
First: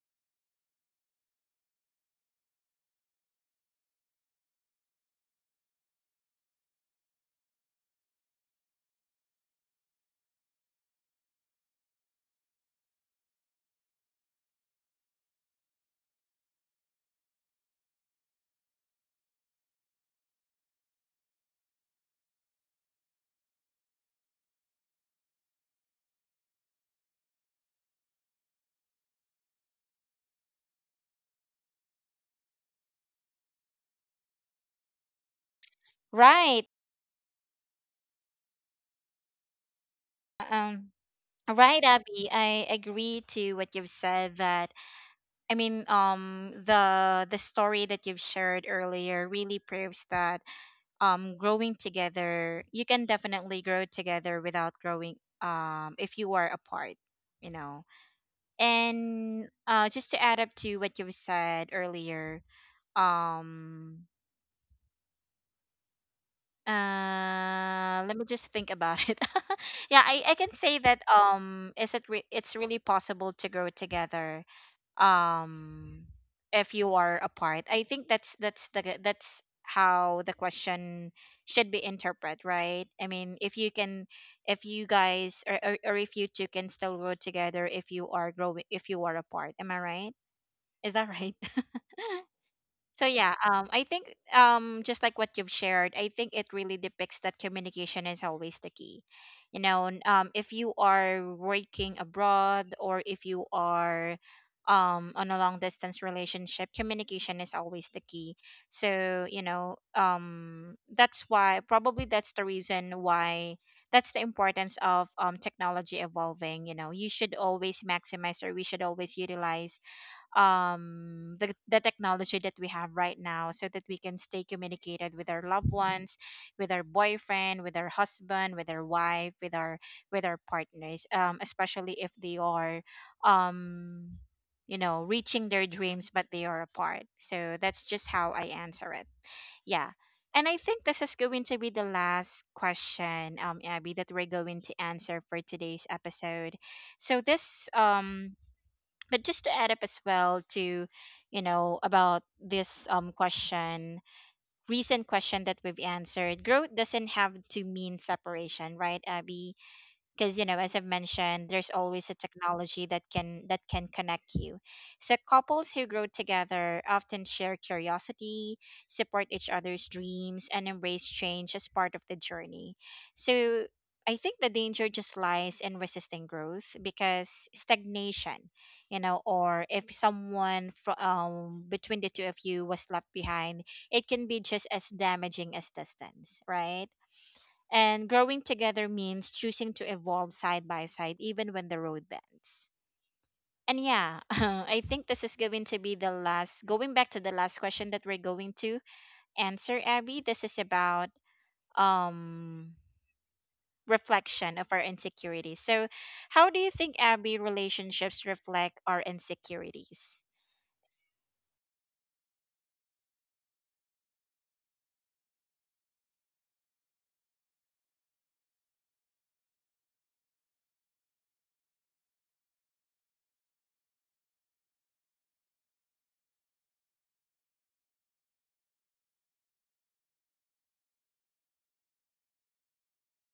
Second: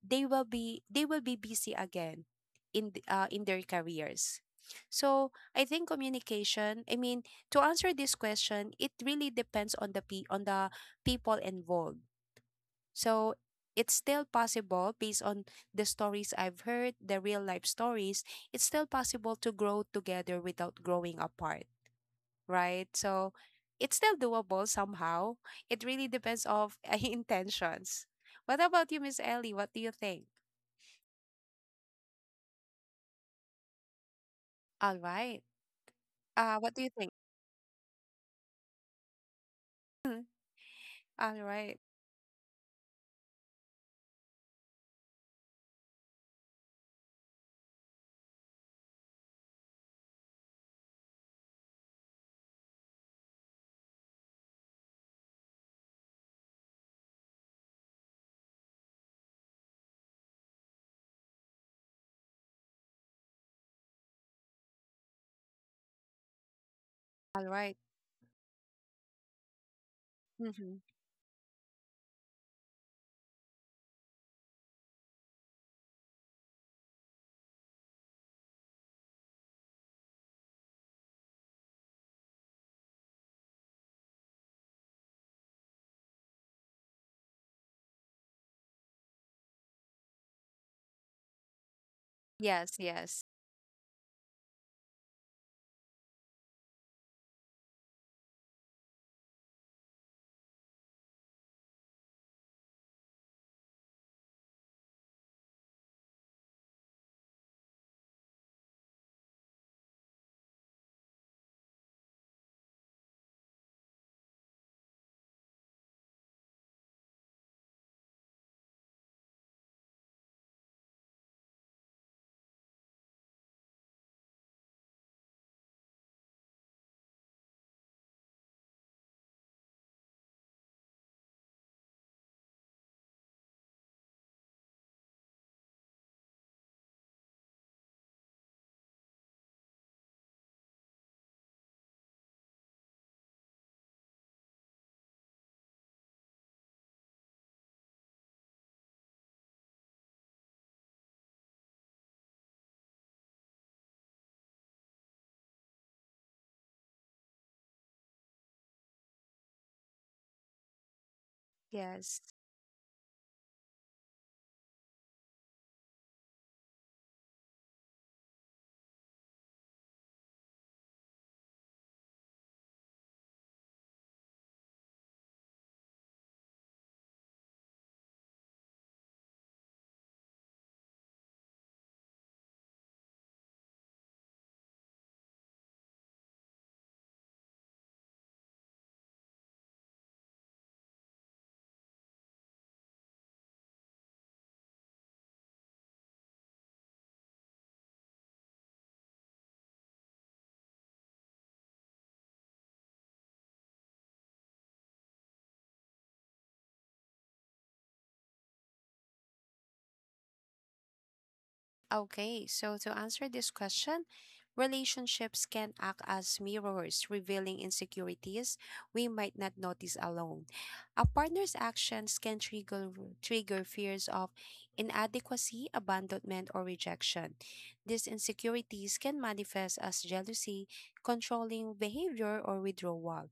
Speaker 2: they will be busy again in in their careers. So I think communication, I mean, to answer this question, it really depends on the on the people involved. So it's still possible. Based on the stories I've heard, the real life stories, it's still possible to grow together without growing apart, right? So it's still doable somehow. It really depends of [LAUGHS] intentions. What about you, Miss Ellie? What do you think? All right.
Speaker 1: Right.
Speaker 2: What do you think? Mhm.
Speaker 1: Um,
Speaker 2: All right.
Speaker 1: Right, Abby. I agree to what you've said that, I mean, the story that you've shared earlier really proves that, growing together, you can definitely grow together without growing, if you are apart, you know. And uh, just to add up to what you've said earlier, um
Speaker 2: All right.
Speaker 1: uh, let me just think about it. [LAUGHS] Yeah, I can
Speaker 2: Mm-hmm.
Speaker 1: say that, um, it's really possible to grow together um if you are apart. I think that's the that's how the question should be interpreted, right? I mean, if you can, if you guys or if you two can still grow together if you are growing, if you are apart, am I right? Is that [LAUGHS] right?
Speaker 2: Yes,
Speaker 1: So
Speaker 2: yes,
Speaker 1: yeah, I think, just like what you've shared, I think it really depicts that communication is always the key. You know, if you are working abroad or if you are, on a long distance relationship, communication is always the key. So you know, that's why probably that's the reason why, that's the importance of, technology evolving. You know, you should always maximize, or we should always utilize, um, the technology that we have right now so that we can stay communicated with our loved ones, with our boyfriend, with our husband, with our wife, with our, with our partners, um, especially if they are, um, you know, reaching their dreams but they are apart. So that's just how I answer it. Yeah. And I think this is going to be the last question, um, Abby, that we're going to answer for today's episode. So this, um, but just to add up as well to, you know, about this, um, question, recent question that we've answered, growth doesn't have to mean separation, right, Abby? Because you know, as I've mentioned, there's always a
Speaker 2: yes.
Speaker 1: technology that can connect you. So couples who grow together often share curiosity, support each other's dreams, and embrace change as part of the journey. So I think the danger just lies in resisting growth, because stagnation, you know, or if someone between the two of you was left behind, it can be just as damaging as distance, right? And growing together means choosing to evolve side by side, even when the road bends. And yeah, [LAUGHS] I think this is going to be the last, going back to the last question that we're going to answer, Abby. This is about, um, reflection of our insecurities. So, how do you think, Abby, relationships reflect our insecurities?
Speaker 2: Okay, so to answer this question, relationships can act as mirrors, revealing insecurities we might not notice alone. A partner's actions can trigger fears of inadequacy, abandonment, or rejection. These insecurities can manifest as jealousy, controlling behavior, or withdrawal.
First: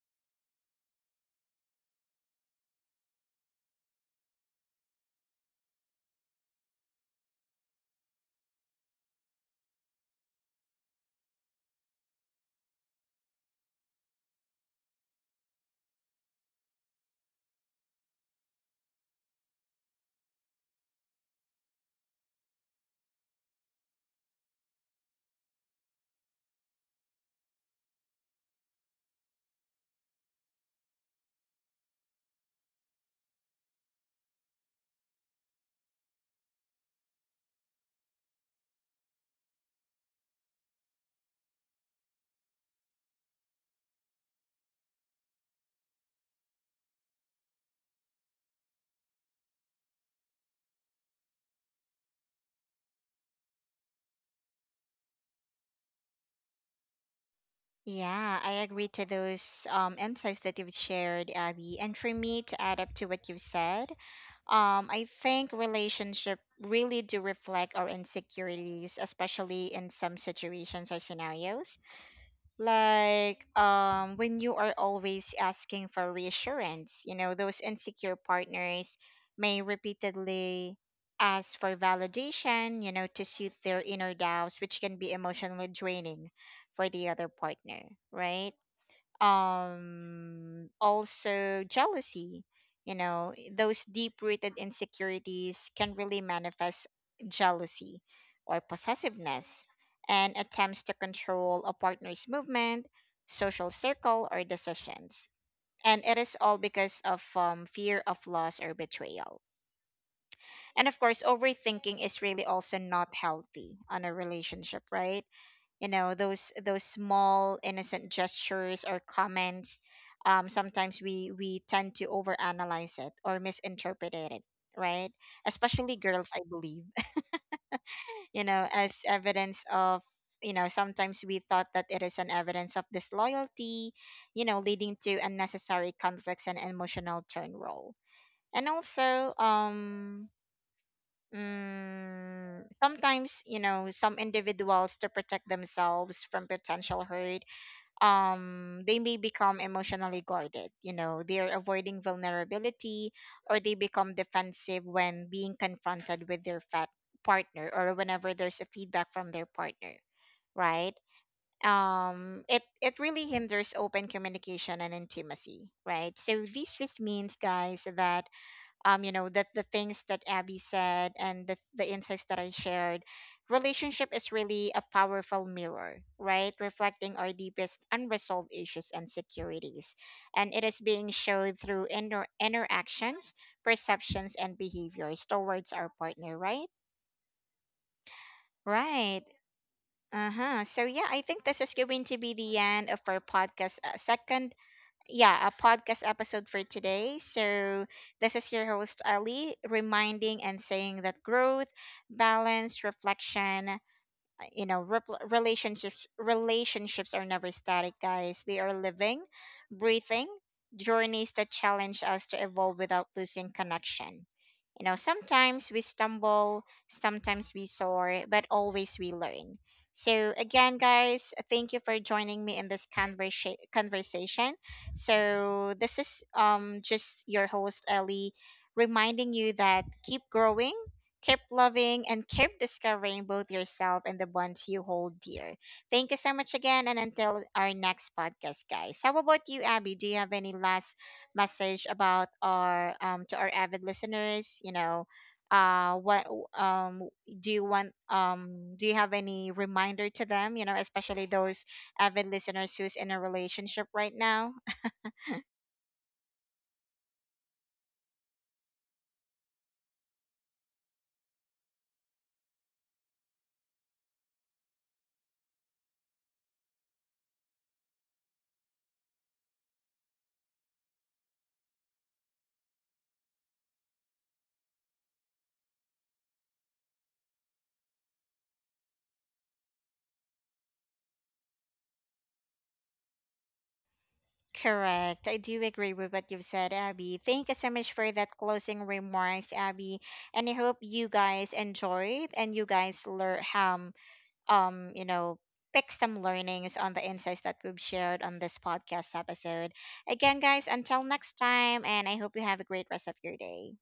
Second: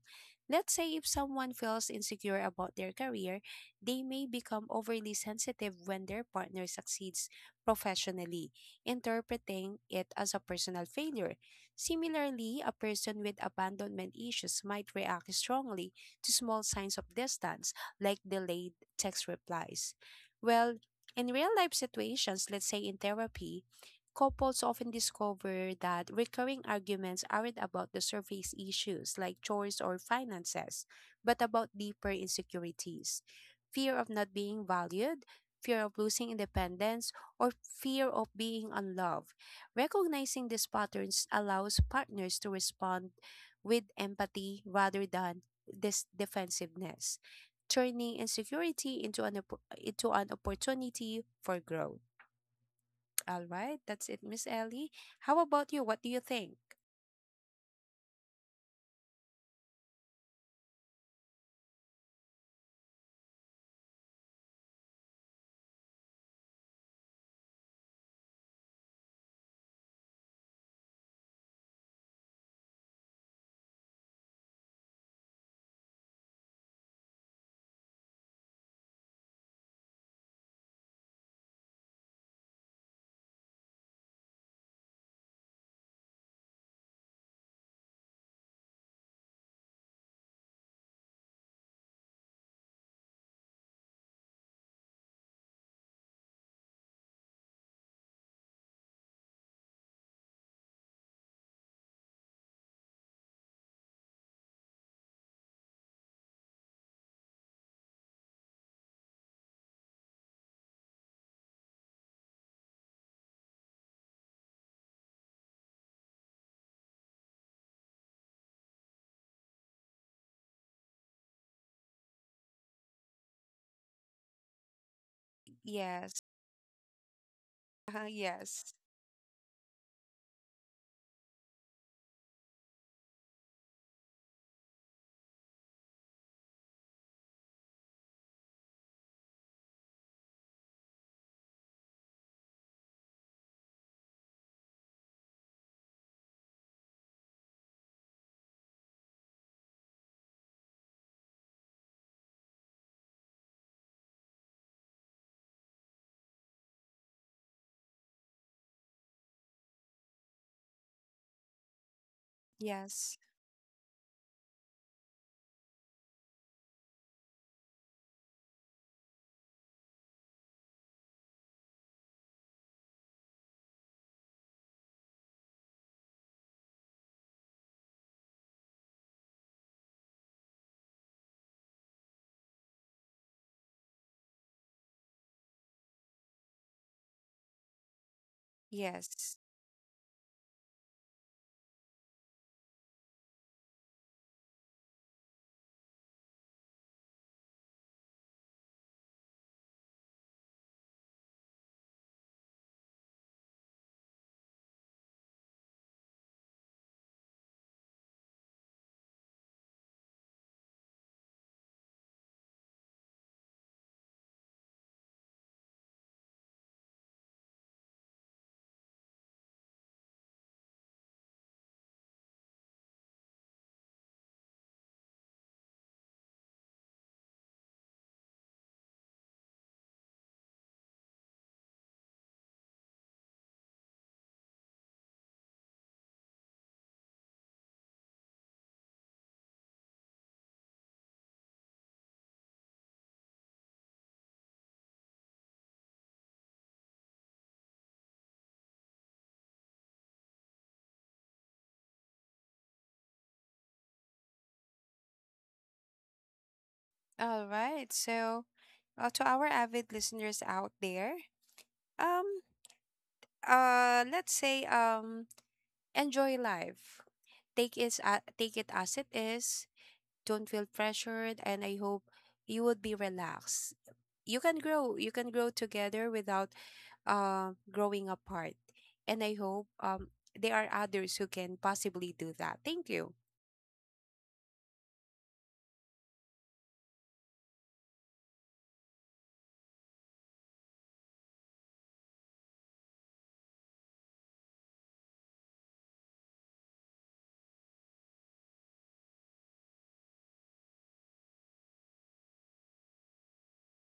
Speaker 2: Let's say if someone feels insecure about their career, they may become overly sensitive when their partner succeeds professionally, interpreting it as a personal failure. Similarly, a person with abandonment issues might react strongly to small signs of distance, like delayed text replies. Well, in real life situations, let's say in therapy, couples often discover that recurring arguments aren't about the surface issues like chores or finances, but about deeper insecurities: fear of not being valued, fear of losing independence, or fear of being unloved. Recognizing these patterns allows partners to respond with empathy rather than this defensiveness, turning insecurity into into an opportunity for growth. All right, that's it, Miss Ellie. How about you? What do you think?
Speaker 1: Yeah, I agree to those, insights that you've shared, Abby. And for me, to add up to what you've said, I think relationship really do reflect our insecurities, especially in some situations or scenarios. Like, um, when you are always asking for reassurance, you know, those insecure partners may repeatedly ask for validation, you know, to suit their inner doubts, which can be emotionally draining for the other partner, right? Um, also jealousy, you know, those deep rooted insecurities can really manifest jealousy or possessiveness and attempts to control a partner's movement, social circle, or decisions. And it is all because of, fear of loss or betrayal. And of course overthinking is really also not healthy on a relationship, right? You know, those small innocent gestures or comments, sometimes we tend to overanalyze it or misinterpret it, right? Especially
Speaker 2: Yes.
Speaker 1: girls, I believe.
Speaker 2: Uh-huh,
Speaker 1: [LAUGHS] You know,
Speaker 2: yes.
Speaker 1: as evidence of, you know, sometimes we thought that it is an evidence of disloyalty, you know, leading to unnecessary conflicts and emotional turn roll. And also, um, mm, sometimes you know some individuals, to protect themselves from potential hurt, um, they may become emotionally guarded, you know, they're avoiding vulnerability, or they become defensive when being confronted with their fat partner, or whenever there's a feedback from their partner, right? Um, it
Speaker 2: Yes.
Speaker 1: really hinders open communication and intimacy, right? So this just means, guys, that, um, you know, that the things that Abby said and the insights that I shared, relationship is really a powerful mirror, right, reflecting our deepest unresolved issues and securities, and it is being showed through interactions, perceptions, and behaviors towards our partner, right? Right.
Speaker 2: Yes.
Speaker 1: Uh-huh. So yeah, I think this is going to be the end of our podcast, second, yeah, a podcast episode for today. So, this is your host, Ali, reminding and saying that growth, balance, reflection, you know, repl relationships, relationships are never static, guys. They are living, breathing journeys that challenge us to evolve without losing connection. You know, sometimes we stumble, sometimes we soar, but always we learn. So again, guys, thank you for joining me in this conversation. So this is, um, just your host Ellie, reminding you that keep growing, keep loving, and keep discovering both yourself and the ones you hold dear. Thank you so much again. And until our next podcast, guys. How about you, Abby? Do you have any last message about our, um, to our avid listeners? You know, uh, what, um, do you want, um, do you have any reminder to them, you know, especially those avid listeners who's in a relationship right now?
Speaker 2: All right. So, to our avid listeners out there, um, let's say, enjoy life. Take it as it is. Don't feel pressured, and I hope you would be relaxed. You can grow. You can grow together without growing apart. And I hope there are others who can possibly do that. Thank you.
Speaker 1: Correct. I do agree with what you've said, Abby. Thank you so much for that closing remarks, Abby. And I hope you guys enjoyed and you guys learn, you know, pick some learnings on the insights that we've shared on this podcast episode. Again, guys, until next time, and I hope you have a great rest of your day.